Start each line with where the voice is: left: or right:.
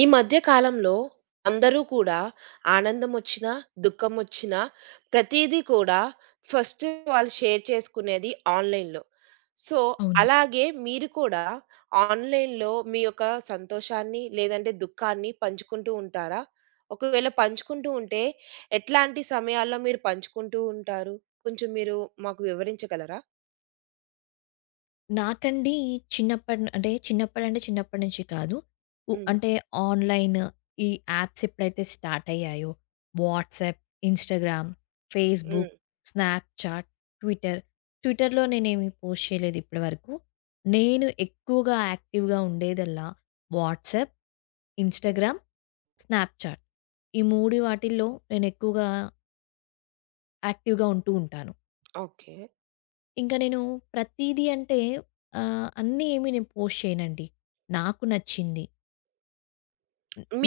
right: ఈ మధ్య కాలంలో అందరూ కూడా ఆనందం ఒచ్చినా, దుఖం ఒచ్చినా ప్రతీదీ కూడా ఫస్టు వాళ్ళు షేర్ చేసుకునేది ఆన్‌లైన్‌లో. సో,
left: అవును.
right: అలాగే మీరు కూడా ఆన్‌లైన్‌లో మీ యొక్క సంతోషాన్ని, లేదంటే దుఖాన్ని పంచుకుంటూ ఉంటారా? ఒకవేళ పంచుకుంటూ ఉంటే, ఎట్లాంటి సమయాల్లో మీరు పంచుకుంటూ ఉంటారు? కొంచెం మీరు మాకు వివరించగలరా?
left: నాకండి చిన్నప్ప అంటే చిన్నప్పడు నుండి చిన్నప్పటి నుంచి కాదు. ఉ
right: హ్మ్.
left: అంటే ఆన్‌లైన్‌, ఈ యాప్స్ ఎప్పుడైతే స్టార్ట్ అయ్యాయో, వాట్సాప్, ఇన్‌స్టాగ్రామ్, ఫేస్‌బుక్,
right: హ్మ్.
left: స్నాప్‌చాట్, ట్విట్టర్ ట్విట్టర్‌లో నేనేమి పోస్ట్ చేయలేదు ఇప్పడి వరకు. నేను ఎక్కువగా యాక్టి‌వ్‌గా ఉండేదల్లా వాట్సాప్, ఇన్‌స్టాగ్రామ్, స్నాప్ చాట్ ఈ 3 వాటిల్లో నేను ఎక్కువగా... యాక్టి‌వ్‌గా ఉంటూ ఉంటాను.
right: ఓకే.
left: ఇంకా నేను ప్రతీదీ అంటే ఆహ్, అన్నీ ఏమీ నేను పోస్ట్ చేయనండి. నాకు నచ్చింది.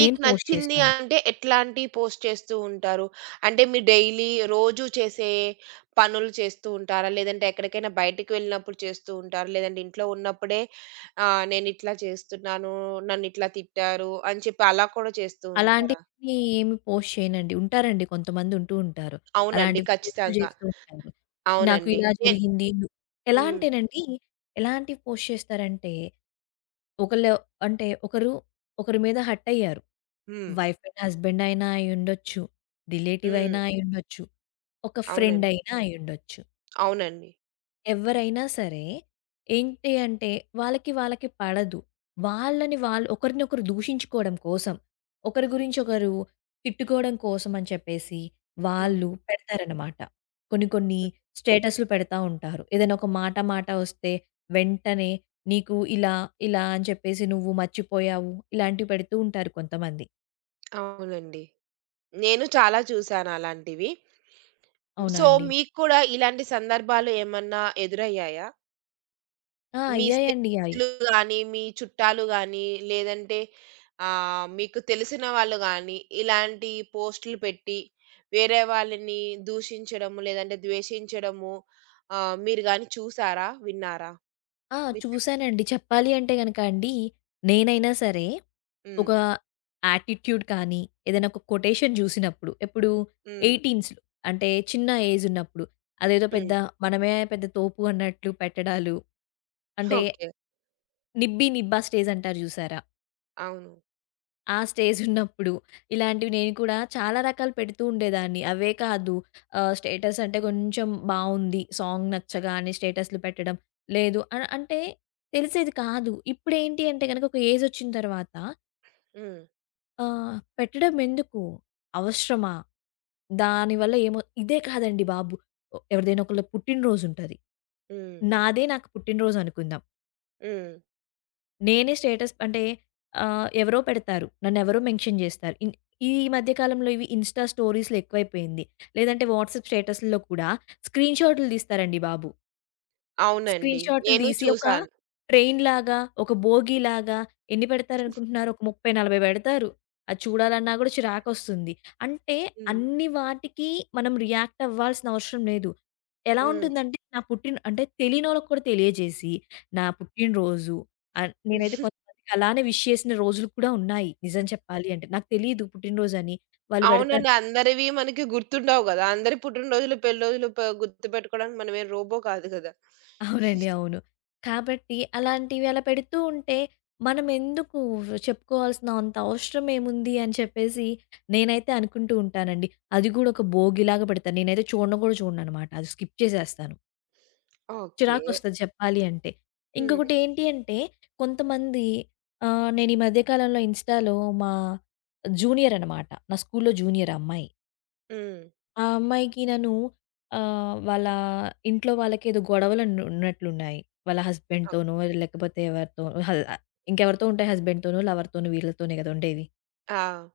left: నేను పోస్ట్
right: నచ్చింది
left: చేస్తాను.
right: అంటే ఎట్లాంటి పోస్ట్ చేస్తూ ఉంటారు? అంటే మీరు డైలీ రోజు చేసే పనులు చేస్తూ ఉంటారా? లేదంటే ఎక్కడికైనా బయటికి వెళ్ళినప్పుడు చేస్తూ ఉంటారా? లేదంటే ఇంట్లో ఉన్నప్పుడే ఆహ్, నేనిట్లా చేస్తున్నాను, నన్నిట్లా తిట్టారు అని చెప్పి అలా కూడా చేస్తూ ఉంటారా?
left: అలాంటివి ఏమి పోస్ట్ చేయనండి. ఉంటారండి. కొంతమందుంటూ ఉంటారు.
right: అవునండి.
left: అలాంటివి పోస్టులు
right: ఖచ్చితంగా.
left: జేస్తూ ఉంటారు. నాకు
right: అవునండి.
left: ఇలా
right: ఎ
left: జరిగింది, ఎలా
right: హ్మ్.
left: అంటేనండి, ఎలాంటివి పోస్ట్ చేస్తారంటే, ఒకళ్ళు అంటే ఒకరు ఒకరి మీద హర్ట్ అయ్యారు.
right: హ్మ్.
left: వైఫ్ అండ్ హస్బెండ్ అయినా అయ్యుండొచ్చు, రిలేటివ్
right: హ్మ్.
left: అయినా అయ్యుండొచ్చు, ఒక ఫ్రెండ్
right: అవునండి.
left: అయినా అయ్యుండొచ్చు.
right: అవునండి.
left: ఎవ్వరైనా సరే. ఏంటి అంటే వాళ్ళకి వాళ్ళకి పడదు. వాళ్ళని వాళ్ళు ఒకరినొకరు దూషించుకోవడం కోసం, ఒకరి గురించి ఒకరు తిట్టుకోవడం కోసమని చెప్పేసి,
right: హ్మ్.
left: వాళ్ళు పెడతారనమాట. కొన్ని కొన్ని
right: హ్మ్.
left: స్టేటసులు పెడతా ఉంటారు. ఏదైనా ఒక మాట మాట ఒస్తే వెంటనే నీకు ఇలా, ఇలా అని చెప్పేసి నువ్వు మర్చిపోయావు ఇలాంటివి పెడుతూ ఉంటారు కొంతమంది.
right: అవునండి. నేను చాలా చూసాను అలాంటివి.
left: అవునా
right: సో,
left: అండి.
right: మీకు కూడా ఇలాంటి సందర్భాలు ఏమన్నా ఎదురయ్యాయా?
left: ఆ!
right: మీ
left: అయ్యాయండి. యాయ్
right: స్నేహితులు‌ గాని, మీ చుట్టాలు గానీ లేదంటే ఆహ్, మీకు తెలిసిన వాళ్ళు గానీ ఇలాంటి పోస్టులు పెట్టి, వేరే వాళ్ళని దూషించడము, లేదంటే ద్వేషించడము ఆహ్, మీరుగాని చూసారా? విన్నారా?
left: ఆ!
right: విన్నా
left: చూశానండి. చెప్పాలి అంటే గనక అండి. నేనైనా సరే
right: హ్మ్.
left: ఒక యాటిట్యూడ్ కానీ ఏదైనా ఒక కొటేషన్ జూసినప్పుడు ఎప్పుడు
right: హ్మ్.
left: ఎయిటీన్స్‌లో అంటే చిన్న ఏజ్ ఉన్నప్పుడు అదేదో పెద్ద
right: హ్మ్.
left: మనమే పెద్ద తోపు అన్నట్లు పెట్టడాలు, అంటే
right: ఓకే.
left: నిబ్బి నిబ్బా స్టేజ్ అంటారు జూసారా?
right: అవును.
left: ఆ స్టేజ్ ఉన్నప్పుడు ఇలాంటివి నేను కూడా చాలా రకాలు పెడుతూ ఉండేదాన్ని. అవే కాదు. ఆహ్, స్టేటస్ అంటే కొంచెం బావుంది. సాంగ్ నచ్చగానే స్టేటస్లు పెట్టడం. లేదు అన్ అంటే తెలిసేది కాదు. ఇప్పుడేంటి అంటే గనక ఒక ఏజ్ ఒచ్చిన తర్వాత
right: హ్మ్.
left: ఆ! పెట్టడం ఎందుకు? అవసరమా? దానివల్ల ఏమో ఇదే కాదండి బాబు. ఒ ఎవరిదైనా ఒకళ్ళ పుట్టిన రోజు ఉంటది.
right: హ్మ్.
left: నాదే నాకు పుట్టిన రోజు అనుకుందాం.
right: హ్మ్.
left: నేనే స్టేటస్ అంటే ఆహ్, ఎవరో పెడతారు. నన్నెవరో మెన్షన్ జేస్తారు. ఇన్ ఈ మధ్య కాలంలో ఇవి ఇన్స్‌టా స్టోరీస్‌లో ఎక్కువైపోయింది. లేదంటే వాట్సాప్ స్టేటస్‌లో కూడా స్క్రీన్‌షాటులు దీస్తారండి బాబు!
right: అవునండి.
left: స్క్రీన్‌షాటులు
right: నేను
left: దీసి ఒక
right: చూసాను.
left: ట్రైన్‌లాగా ఒక బోగీలాగా ఎన్ని పెడతారనుకుంటున్నారు ఒక 30, 40 పెడతారు. అది చూడాలన్నా కూడా చిరాకొస్తుంది. అంటే
right: హ్మ్.
left: అన్ని వాటికి మనం రియాక్ట్ అవ్వాల్సినవసరం లేదు. ఎలా
right: హ్మ్.
left: ఉంటుందంటే నా పుట్టిన అంటే తెలినోళ్ళకి కూడా తెలియజేసి, నా పుట్టినరోజు అన్ నేనైతే కొంతమందికలానే విష్ చేసిన రోజులు కూడా ఉన్నాయి. నిజం చెప్పాలి అంటే. నాకు తెలీదు పుట్టినరోజని. వాళ్ళు బెడతారు
right: అవునండి. అందరివి మనకి గుర్తుండవు గదా! అందరి పుట్టినరోజులు పెళ్లిరోజులు ప గుర్తుబెట్టుకోవడానికి మనమేమి రోబో కాదు గదా!
left: అవునండి. అవును. కాబట్టి అలాంటివి అలా పెడుతూ ఉంటే మనమెందుకు చెప్పుకోవాల్సినా అంత అవసరమేముంది అని చెప్పేసి నేనైతే అనుకుంటూ ఉంటానండి. అది గూడా ఒక భోగిలాగా పెడతా. నేనైతే చూడను గూడా చూడననమాట. అది స్కిప్ చేసేస్తాను.
right: ఓకే.
left: చిరాకొస్తది చెప్పాలి అంటే.
right: హ్మ్.
left: ఇంకొకటి ఏంటి అంటే కొంతమంది ఆహ్, నేనీమధ్య కాలంలో ఇన్స్‌టాలో మా జూనియరనమాట. నా స్కూలులో జూనియర్ ఆ అమ్మాయి.
right: హ్మ్.
left: ఆ అమ్మాయికి నన్ను ఆహ్, వాళ్ళ ఇంట్లో వాళ్ళకి ఏదో గొడవలు ఆన్ ఉన్నట్లున్నాయి. వాళ్ళ
right: ఓకే.
left: హస్బెండ్‌తోనో లేకపోతే ఎవరితో, హ ఇంకా ఎవరితో ఉంటాయి హస్బెండ్‌తోనో, లవర్‌తోనో వీళ్ళతోనే కదా! ఉండేది.
right: ఆ!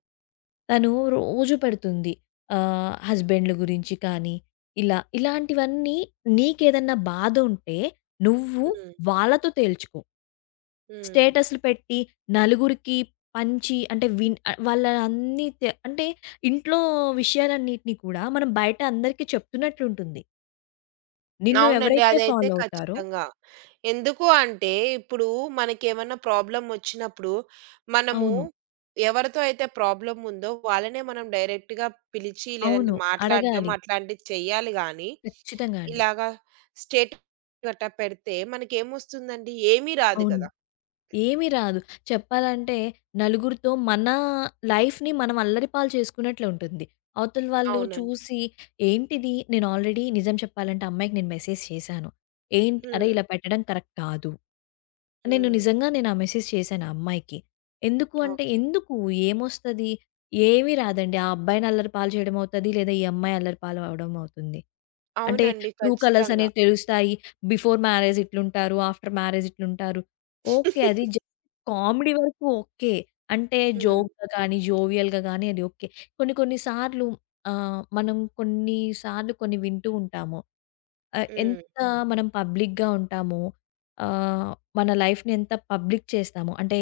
left: తను రోజు పెడుతుంది. ఆహ్, హస్బెండ్లు గురించి కానీ, ఇలా ఇలాంటివన్నీ నీకేదన్నా బాధ ఉంటే నువ్వు
right: హ్మ్.
left: వాళ్ళతో తేల్చుకో.
right: హ్మ్.
left: స్టేటసులు పెట్టి నలుగురికి పంచి అంటే విన్ అ వాళ్ళన్నితే అంటే ఇంట్లో విషయాలన్నిటిని కూడా మనం బయట అందరికీ చెప్తున్నట్లు ఉంటుంది. నిన్ను
right: అవునండి.
left: ఎవరైతే
right: అదైతే
left: ఫాలో అవుతారో
right: ఖచ్చితంగా. ఎందుకు అంటే, ఇప్పుడు మనకేమన్నా ప్రాబ్లమ్ వచ్చినప్పుడు మనము
left: అవును.
right: ఎవరితో అయితే ప్రాబ్లమ్ ఉందో వాళ్ళనే మనం డైరెక్ట్‌గా పిలిచి లేదంటే
left: అవును.
right: మాట్లాడడం,
left: అడగాలి.
right: అట్లాంటివి చేయాలి గానీ,
left: ఖచ్చితంగా అండి.
right: ఇలాగ స్టేటస్ అట్ట పెట్టితే మనకేమొస్తుందండి? ఏమీ రాదు
left: అవును.
right: కదా!
left: ఏమీ రాదు. చెప్పాలంటే నలుగురితో మన లైఫ్‌ని మనం అల్లరిపాలు చేసుకున్నట్లుంటుంది. అవతల వాళ్ళు
right: అవునండి.
left: చూసి ఏంటిది నేను ఆల్రెడీ నిజం చెప్పాలంటే ఆ అమ్మాయికి నేను మెసేజ్ చేశాను. ఏంట్ అరే
right: హ్మ్.
left: ఇలా పెట్టడం కరెక్ట్ కాదు. నేను
right: హ్మ్.
left: నిజంగా నేను ఆ మెసేజ్ చేశాను ఆ అమ్మాయికి. ఎందుకు అంటే,
right: ఓకే.
left: ఎందుకు? ఏమొస్తది? ఏమీ రాదండి. ఆ అబ్బాయిని అల్లరిపాలు చేయడమవుతుంది, లేదా ఈ అమ్మాయి అల్లరిపాలవడం అవుతుంది. అంటే
right: అవునండి.
left: ట్రూ కలర్స్
right: ఖచ్చితంగా.
left: అనేవి తెలుస్తాయి. బిఫోర్ మ్యారేజ్ ఇట్లుంటారు. ఆఫ్టర్ మ్యారేజ్ ఇట్లుంటారు. ఓకే. అది జే కామెడీ వరకు ఓకే. అంటే
right: హ్మ్.
left: జోక్‌గా కానీ, జోవియల్‌గా గానీ అది ఓకే. కొన్ని కొన్ని సార్లు ఆహ్, మనం కొన్నిసార్లు కొన్ని వింటూ ఉంటాము. అ
right: హ్మ్.
left: ఎంత మనం పబ్లిక్‌గా ఉంటామో, ఆహ్, మన లైఫ్‌ని ఎంత పబ్లిక్ చేస్తామో, అంటే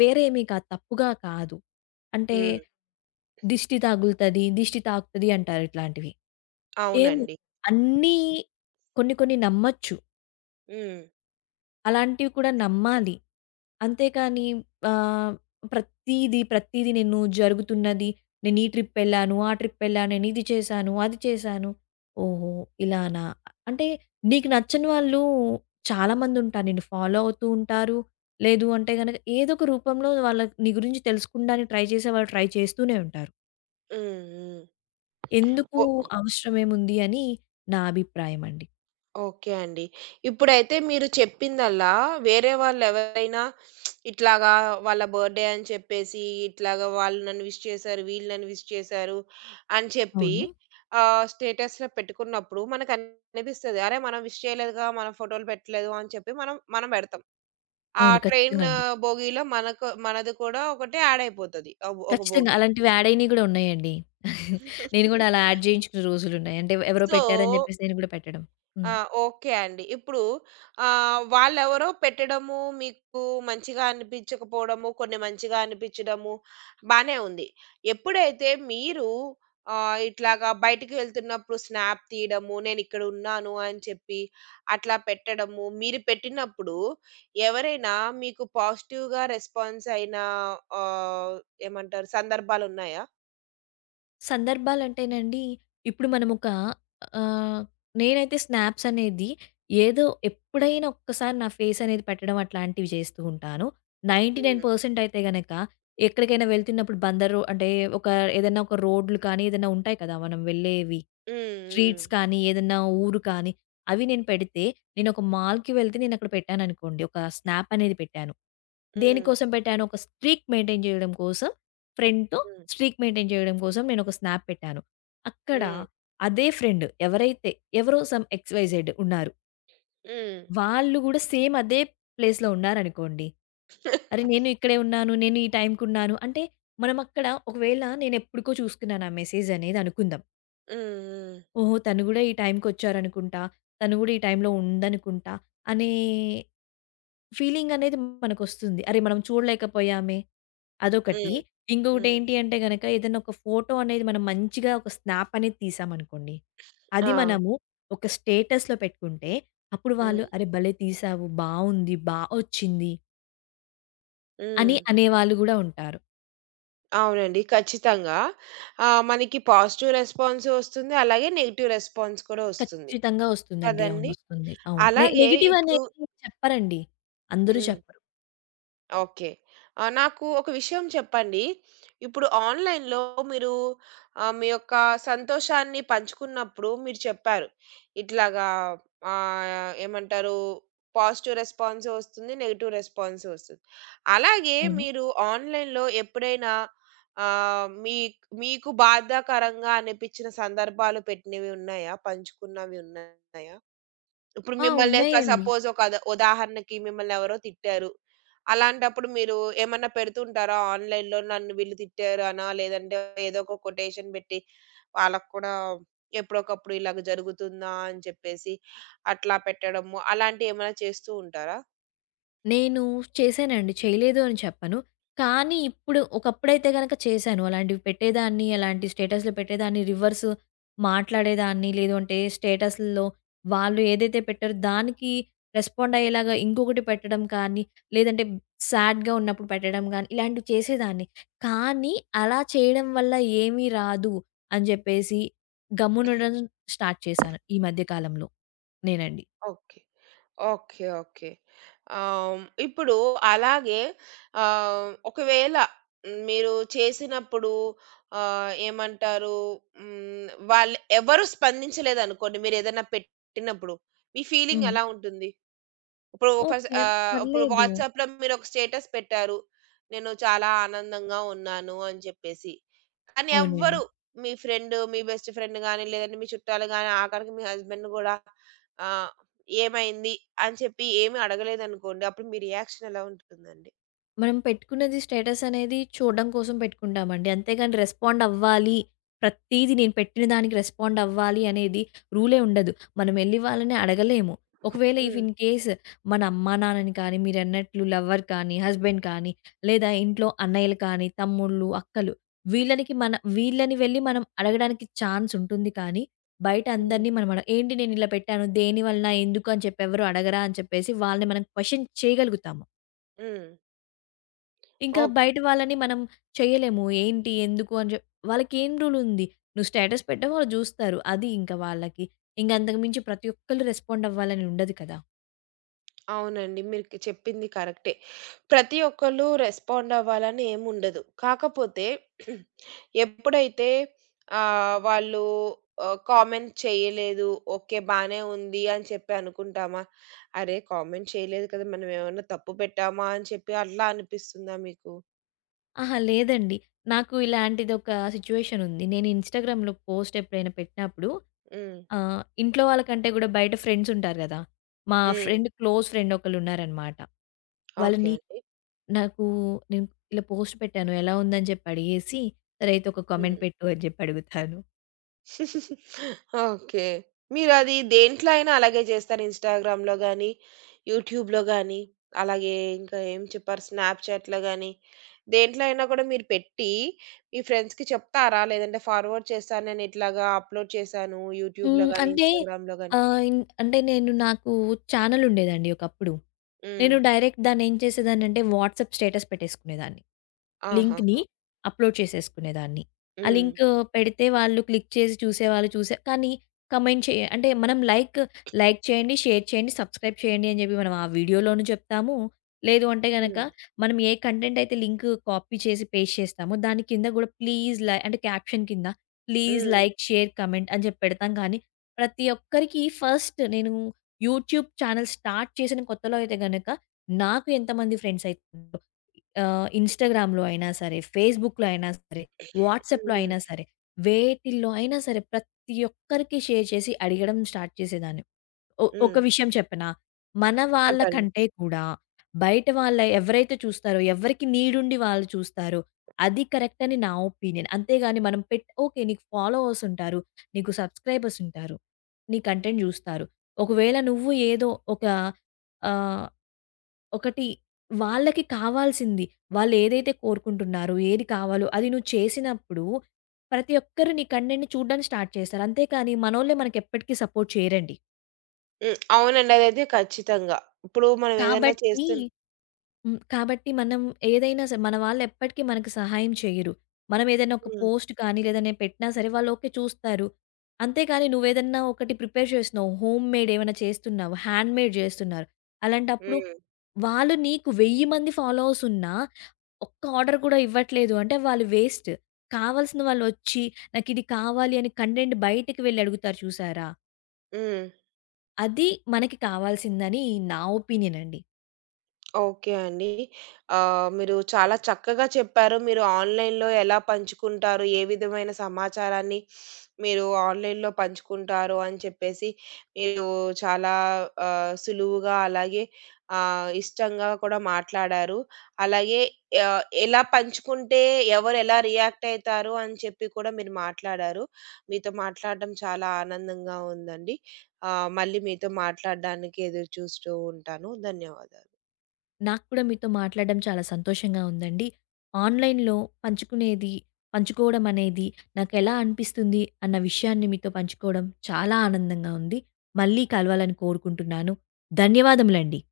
left: వేరేమీ కా తప్పుగా కాదు. అంటే
right: హ్మ్.
left: దిష్టి తగులుతది, దిష్టి తాకుతది అంటారు ఇట్లాంటివి. ఏమో
right: అవునండి.
left: అన్నీ కొన్ని కొన్ని నమ్మొచ్చు.
right: హ్మ్.
left: అలాంటివి కూడా నమ్మాలి. అంతే కానీ ఆహ్, ప్రతీది ప్రతీది నేను జరుగుతున్నది నేను ఈ ట్రిప్ వెళ్లాను, ఆ ట్రిప్ వెళ్లా, నేను ఇది చేశాను, అది చేశాను. ఓహో! ఇలానా, అంటే నీకు నచ్చని వాళ్ళు చాలామందుంటారు. నిన్ను ఫాలో అవుతూ ఉంటారు. లేదు అంటే గనక ఏదొక రూపంలో వాళ్ళ నీ గురించి తెలుసుకుండానికి ట్రై చేసే వాళ్ళు ట్రై చేస్తూనే ఉంటారు.
right: హ్మ్. హ్మ్.
left: ఎందుకు?
right: ఓ
left: అవసరమేముంది? అని నా అభిప్రాయమండి.
right: ఓకే అండి. ఇప్పుడైతే మీరు చెప్పిందల్లా వేరే వాళ్ళెవరైనా ఇట్లాగా వాళ్ళ బర్డే అని చెప్పేసి, ఇట్లాగా వాళ్ళు నన్ను విష్ చేశారు, వీళ్ళు నన్ను విష్ చేశారు, అని చెప్పి
left: అవును.
right: ఆహ్, స్టేటస్‌లో పెట్టుకున్నప్పుడు మనకనిపిస్తది. అరే! మనం విష్ చేయలేదుగా మనం ఫోటోలు పెట్టలేదు అని చెప్పి మనం మనం బెడతాం. ఆ
left: అవును.
right: ట్రైన్
left: ఖచ్చితంగా అండి.
right: భోగీలో మనకు మనది కూడా ఒకటే యాడ్ అయిపోతది ఒక ఒక
left: ఖచ్చితంగా.
right: భోగి.
left: అలాంటివి యాడ్ అయినవి గూడా ఉన్నాయండి. నేను గూడా అలా యాడ్ జేయించుకున్న రోజులున్నాయి. అంటే ఎవరో
right: సో
left: పెట్టారని జెప్పేసి నేను గూడా పెట్టడం.
right: ఆ!
left: హ్మ్.
right: ఓకే అండి. ఇప్పుడు ఆహ్, వాళ్ళెవరో పెట్టడము మీకు మంచిగా అనిపించకపోవడము, కొన్ని మంచిగా అనిపించడము, బానే ఉంది. ఎప్పుడైతే మీరు ఆహ్, ఇట్లాగా బయటికి వెళ్తున్నప్పుడు స్నాప్ తీయడము, నేనిక్కడున్నాను అని చెప్పి అట్లా పెట్టడము, మీరు పెట్టినప్పుడు ఎవరైనా మీకు పాజిటివ్‌గా రెస్పాన్స్ అయినా ఆహ్, ఏమంటారు? సందర్భాలున్నాయా?
left: సందర్భాలంటేనండి ఇప్పుడు మనమొక ఆహ్, నేనైతే స్నాప్స్ అనేది ఏదో ఎప్పుడైనా ఒక్కసారి నా ఫేస్ అనేది పెట్టడం అట్లాంటివి జేస్తూ ఉంటాను. నైంటీనైన్
right: హ్మ్.
left: పర్సెంట్ అయితే గనక ఎక్కడికైనా వెళ్తున్నప్పుడు బందరు అంటే ఒక ఏదన్నా ఒక రోడ్లు కానీ ఏదన్నా ఉంటాయి కదా! మనం వెళ్ళేవి.
right: హ్మ్.
left: స్ట్రీట్స్
right: హ్మ్.
left: కానీ ఏదన్నా ఊరు కానీ అవి నేను పెడితే నేను ఒక మాల్‍కి వెళ్తే నేను అక్కడ పెట్టాననుకోండి. ఒక స్నాప్ అనేది పెట్టాను.
right: హ్మ్.
left: దేనికోసం పెట్టాను ఒక స్ట్రీక్ మెయింటైన్ జేయడం కోసం ఫ్రెండ్‍తో
right: హ్మ్.
left: స్ట్రీక్ మెయింటైన్ జేయడం కోసం నేనొక స్నాప్ పెట్టాను. అక్కడ
right: హ్మ్.
left: అదే ఫ్రెండ్ ఎవరైతే ఎవరో సమ్ ఎక్స్, వై, జెడ్ ఉన్నారు.
right: హ్మ్.
left: వాళ్ళు గూడ సేమ్ అదే ప్లేస్‍లో ఉన్నారనుకోండి. అరే! నేను ఇక్కడే ఉన్నాను. నేను ఈ టైమ్‍కున్నాను. అంటే మనం అక్కడ ఒకవేళ నేను ఎప్పడికో చూసుకున్నాను ఆ మెసేజ్ అనేది అనుకుందాం.
right: హ్మ్. హ్మ్. హ్మ్.
left: ఓహో! తనుగుడా ఈ టైమ్‍కొచ్చారనుకుంటా, తనుగుడా ఈ టైమ్‍లో ఉందనుకుంటా అనే ఫీలింగ్ అనేది మనకొస్తుంది. అరే! మనం చూడలేకపోయామే, అదొకటి.
right: హ్మ్.
left: ఇంగొకటి
right: హ్మ్.
left: ఏంటి అంటే గనక ఏదైనా ఒక ఫోటో అనేది మనం మంచిగా ఒక స్నాప్ అనేది తీశామనుకోండి. అది
right: ఆ!
left: మనము ఒక స్టేటస్‍లో పెట్టుకుంటే అప్పుడు వాళ్ళు
right: హ్మ్.
left: అరే! భలే! తీశావు. బావుంది. బా ఒచ్చింది. అని
right: హ్మ్.
left: అనేవాళ్ళు గూడా ఉంటారు.
right: అవునండి. ఖచ్చితంగా. ఆహ్, మనకి పాజిటివ్ రెస్పాన్స్ ఒస్తుంది, అలాగే నెగెటివ్ రెస్పాన్స్ కూడా ఒస్తుంది.
left: ఖచ్చితంగా వస్తుందండి. అవును
right: కదండీ!
left: వస్తుంది. అవును. నె
right: అలాగే
left: నెగెటివ్
right: ఇప్పుడు
left: అనేదైతే చెప్పరండి. అందరూ చెప్పరు.
right: ఓకే. ఆ! నాకు ఒక విషయం చెప్పండి. ఇప్పుడు ఆన్‌లైన్‌లో మీరు ఆహ్, మీ యొక్క సంతోషాన్ని పంచుకున్నప్పుడు మీరు చెప్పారు. ఇట్లాగా ఆహ్, ఏమంటారూ, పాజిటివ్ రెస్పాన్సు ఒస్తుంది, నెగెటివ్ రెస్పాన్సు ఒస్తుంది. అలాగే
left: అవును.
right: మీరు ఆన్‌లైన్‌లో ఎప్పుడైనా ఆహ్, మీక్ మీకు బాధాకరంగా అనిపించిన సందర్భాలు పెట్టినవి ఉన్నాయా? పంచుకున్నవి ఉన్నాయా? ఇప్పుడు
left: ఆ!
right: మిమ్మల్ని ఒక
left: ఉన్నాయండి.
right: సపోజ్ ఒకద ఉదాహరణకి మిమ్మల్ని ఎవరో తిట్టారు. అలాంటప్పుడు మీరు ఏమన్నా పెడుతూ ఉంటారా ఆన్‌లైన్‌లో నన్ను వీళ్ళు తిట్టారు అనా! లేదంటే ఏదో ఒక కొటేషన్ పెట్టి వాళ్ళకి కూడా ఎప్పుడోకప్పుడు ఇలాగ జరుగుతుందా? అని చెప్పేసి అట్లా పెట్టడము, అలాంటివి ఏమన్నా చేస్తూ ఉంటారా?
left: నేను చేశానండి. చేయలేదు అని చెప్పను. కానీ ఇప్పుడు ఒకప్పుడైతే గనక చేశాను. అలాంటివి పెట్టేదాన్ని, అలాంటివి స్టేటస్‌లో పెట్టేదాన్ని, రివర్స్ మాట్లాడేదాన్ని. లేదు అంటే స్టేటసుల్లో వాళ్ళు ఏదైతే పెట్టారో దానికి రెస్పాండ్ అయ్యేలాగా ఇంకొకటి పెట్టడం కానీ, లేదంటే సాడ్‌గా ఉన్నప్పుడు పెట్టడం గానీ, ఇలాంటివి చేసేదాన్ని. కానీ, అలా చేయడం వల్ల ఏమీ రాదు, అని చెప్పేసి గమ్మునుండడం స్టార్ట్ చేశాను ఈ మధ్య కాలంలో నేనండి.
right: ఓకే. ఓకే. ఓకే. ఆహ్, ఇప్పుడు అలాగే ఆహ్, ఒకవేళ మీరు చేసినప్పుడు ఆహ్, ఏమంటారు హ్మ్. వాళ్ళు ఎవరూ స్పందించలేదనుకోండి మీరేదైనా పెట్టినప్పుడు, మీ ఫీలింగ్
left: హ్మ్.
right: ఎలా ఉంటుంది? ఇప్పుడు ఫస్ట్
left: ఓకే.
right: ఆహ్, ఇప్పుడు
left: పర్లేదు.
right: వాట్సాప్‌లో మీరొక స్టేటస్ పెట్టారు. నేను చాలా ఆనందంగా ఉన్నాను అని చెప్పేసి. కానీ ఎవ్వరు
left: అవునండి.
right: మీ ఫ్రెండ్ మీ బెస్ట్ ఫ్రెండ్ గాని, లేదంటే మీ చుట్టాలు గాని, ఆఖరికి మీ హస్బెండ్ కూడా ఆహ్, ఏమైంది? అని చెప్పి ఏమి అడగలేదనుకోండి, అప్పుడు మీ రియాక్షన్ ఎలా ఉంటుందండి?
left: మనం పెట్టుకున్నది స్టేటస్ అనేది చూడ్డం కోసం పెట్టుకుంటామండి. అంతేగాని రెస్పాండ్ అవ్వాలి. ప్రతీది నేను పెట్టిన దానికి రెస్పాండ్ అవ్వాలి అనేది రూలే ఉండదు. మనం ఎళ్ళి వాళ్ళని అడగలేము. ఒకవేళ ఇఫ్
right: హ్మ్.
left: ఇన్‌కేస్ మన అమ్మా నాన్నని కానీ, మీరన్నట్లు లవ్వర్ గానీ, హస్బెండ్ గానీ, లేదా ఇంట్లో అన్నయ్యలు కానీ, తమ్ముళ్ళు, అక్కలు వీళ్ళనికి మన వీళ్ళని వెళ్ళి మనం అడగడానికి ఛాన్స్ ఉంటుంది కానీ బయట
right: హ్మ్.
left: అందరిని మనమడ ఏంటి నేనిలా పెట్టాను? దేనివలన? ఎందుకు? అని చెప్పి ఎవ్వరు అడగరా? అని చెప్పేసి వాళ్ళని మనం క్వెషన్ చేయగలుగుతాము.
right: హ్మ్.
left: ఇంకా
right: ఓకే.
left: బయట వాళ్ళని మనం చేయలేము. ఏంటి? ఎందుకు? అని చెప్ వాళ్ళకేం రూల్ ఉంది? నువ్వు స్టేటస్ పెట్టావు, వాళ్ళు జూస్తారు. అది ఇంక వాళ్ళకి. ఇంగ అంతకు మించి ప్రతి ఒక్కళ్ళు రెస్పాండ్ అవ్వాలని ఉండదు కదా!
right: అవునండి. మీరుకి చెప్పింది కరెక్టే. ప్రతి ఒక్కళ్ళు రెస్పాండ్ అవ్వాలనీ ఏముండదు. కాకపోతే ఎప్పుడైతే ఆహ్, వాళ్ళు ఆహ్, కామెంట్ చేయలేదు. ఓకే బానే ఉంది అని చెప్పి అనుకుంటామా? అరే! కామెంట్ చేయలేదు కదా! మనం ఏమన్నా తప్పు పెట్టామా అని చెప్పి అట్లా అనిపిస్తుందా మీకు?
left: అహా! లేదండి. నాకు ఇలాంటిదొక సిచ్యుయేషన్ ఉంది. నేను ఇన్‌స్టాగ్రామ్‌లో పోస్ట్ ఎప్పుడైనా పెట్టినప్పుడు
right: హ్మ్.
left: ఆహ్, ఇంట్లో వాళ్ళకంటే గూడా బయట ఫ్రెండ్స్ ఉంటారు గదా! మా
right: హ్మ్.
left: ఫ్రెండ్, క్లోజ్ ఫ్రెండ్ ఒకళ్ళున్నారనమాట.
right: ఓకే
left: వాళ్ళని
right: అండి.
left: నాకు నేను ఇలా పోస్ట్ పెట్టాను ఎలా ఉందని జెప్పి అడిగేసి, సరైతే ఒక కామెంట్
right: హ్మ్.
left: పెట్టు అని జెప్పి అడుగుతాను.
right: ఓకే. మీరది దేంట్లో అయినా అలాగే జేస్తార? ఇన్‌స్టాగ్రామ్‌లో గానీ, యూట్యూబ్‌లో గానీ, అలాగే ఇంకా ఏం చెప్పారు? స్నాప్‌చాట్‌లో గానీ, దేంట్లో అయినా గూడా మీరు పెట్టి మీ ఫ్రెండ్స్‌కి చెప్తారా? లేదంటే ఫార్వర్డ్ చేస్తానని ఇట్లాగా అప్‌లోడ్ చేశాను యూట్యూబ్‌లో
left: హ్మ్.
right: గానీ,
left: అంటే
right: ఇన్‌స్టాగ్రామ్‌లో గానీ
left: ఆహ్, ఇన్ అంటే నేను నాకు ఛానెల్ ఉండేదండి ఒకప్పుడు.
right: హ్మ్.
left: నేను డైరెక్ట్ దాన్ని ఏం చేసేదాన్నింటే, వాట్సాప్ స్టేటస్ పెట్టేసుకునేదాన్ని. లింక్‌ని
right: ఆహాహా!
left: అప్‌లోడ్ చేసేసుకునేదాన్ని. ఆ
right: హ్మ్.
left: లింకు పెడితే వాళ్ళు క్లిక్ చేసి చూసేవాళ్ళు చూసే కానీ, కామెంట్ చేయ అంటే మనం లైక్ లైక్ చేయండి, షేర్ చేయండి, సబ్‌స్క్రైబ్ చేయండి అని జెప్పి మనం ఆ వీడియోలోన జెప్తాము, లేదు అంటే గనుక,
right: హ్మ్.
left: మనం ఏ కంటెంట్ అయితే లింకు కాపీ చేసి పేస్ట్ చేస్తామో, దాని కింద గూడా, ప్లీజ్ లై అంటే కాప్శన్ కింద ప్లీజ్
right: హ్మ్.
left: లైక్, షేర్, కామెంట్ అని జెప్పి పెడతాం గానీ, ప్రతి ఒక్కరికి ఫస్ట్ నేను యూట్యూబ్ ఛానెల్స్ స్టార్ట్ చేసిన కొత్తలో అయితే గనుక, నాకు ఎంతమంది ఫ్రెండ్స్ అయతారో ఆహ్, ఇన్‌స్టాగ్రామ్‌లో అయినా సరే, ఫేస్‌బుక్‌లో అయినా సరే, వాట్సాప్‌లో
right: హుహు.
left: అయినా సరే, వేటిల్లో అయినా సరే, ప్రతి ఒక్కరికి షేర్ చేసి అడిగడం స్టార్ట్ చేసేదాన్ని. ఒ ఒక
right: హ్మ్.
left: విషయం చెప్పనా! మన వాళ్ళ
right: చెప్పండి.
left: కంటే కూడా, బయట వాళ్ళ ఎవరైతే చూస్తారో ఎవరికి నీడుండి వాళ్ళు చూస్తారో, అది కరెక్ట్ అని నా ఒపీనియన్. అంతేగాని మనం పెట్ ఓకే. నీకు ఫాలోవర్స్ ఉంటారు, నీకు సబ్‌‌స్క్రైబర్స్ ఉంటారు. నీ కంటెంట్ జూస్తారు. ఒకవేళ నువ్వు ఏదో ఒక ఆహ్, ఒకటి వాళ్ళకి కావాల్సింది, వాళ్లేదైతే కోరుకుంటున్నారో, ఏది కావాలో అది నువ్వు చేసినప్పుడు, ప్రతి ఒక్కరు నీ కంటెంట్ చూడ్డానికి స్టార్ట్ చేశారు. అంతే కానీ, మనోళ్ళే మనకు ఎప్పటికి సపోర్ట్ చేయరండి.
right: హ్మ్. అవునండి. అదైతే ఖచ్చితంగా. ఇప్పుడు మనం ఏదైనా
left: కాబట్టి
right: చేస్తున్న
left: హ్మ్. కాబట్టి మనం ఏదైనా సరే మన వాళ్ళెప్పటికి మనకు సహాయం చేయరు. మనం ఏదైనా ఒక
right: హ్మ్.
left: పోస్ట్ కానీ లేదా ఏదైనా పెట్టినా సరే వాళ్ళు ఓకే చూస్తారు. అంతే కానీ, నువేదన్నా ఒకటి ప్రిపేర్ చేస్తున్నావు, హోమ్‌మేడ్ ఏవైనా చేస్తున్నావు, హ్యాండ్‌మేడ్ జేస్తున్నారు. అలాంటప్పుడు
right: హ్మ్.
left: వాళ్ళు నీకు 1000 మంది ఫాలోవర్స్ ఉన్నా ఒక్క ఆర్డర్ గూడా ఇవ్వట్లేదు అంటే, వాళ్ళు వేస్ట్. కావాల్సిన వాళ్ళు ఒచ్చి, నాకు ఇది కావాలి అని కంటెంట్ బయటకి వెళ్ళి అడుగుతారు చూశారా?
right: హ్మ్.
left: అది మనకి కావాల్సిందని నా ఒపీనియన్ అండి.
right: ఓకే అండి. ఆహ్, మీరు చాలా చక్కగా చెప్పారు. మీరు ఆన్‌లైన్‌లో ఎలా పంచుకుంటారు? ఏ విధమైన సమాచారాన్ని మీరు ఆన్‌లైన్‌లో పంచుకుంటారు అని చెప్పేసి, మీరు చాలా ఆహ్, సులువుగా అలాగే ఆహ్, ఇష్టంగా కూడా మాట్లాడారు. అలాగే ఆహ్, ఎలా పంచుకుంటే ఎవరెలా రియాక్ట్ అయితారు? అని చెప్పి కూడా మీరు మాట్లాడారు. మీతో మాట్లాడ్డం చాలా ఆనందంగా ఉందండి. ఆహ్, మళ్ళీ మీతో మాట్లాడడానికి ఎదురు చూస్తూ ఉంటాను. ధన్యవాదాలు.
left: నాకు కూడా మీతో మాట్లాడడం చాలా సంతోషంగా ఉందండి. ఆన్‌లైన్‌‌లో పంచుకునేది పంచుకోవడం అనేది, నాకెలా అనిపిస్తుంది అన్న విషయాన్ని మీతో పంచుకోవడం చాలా ఆనందంగా ఉంది. మళ్ళీ కలవాలని కోరుకుంటున్నాను. ధన్యవాదములండి.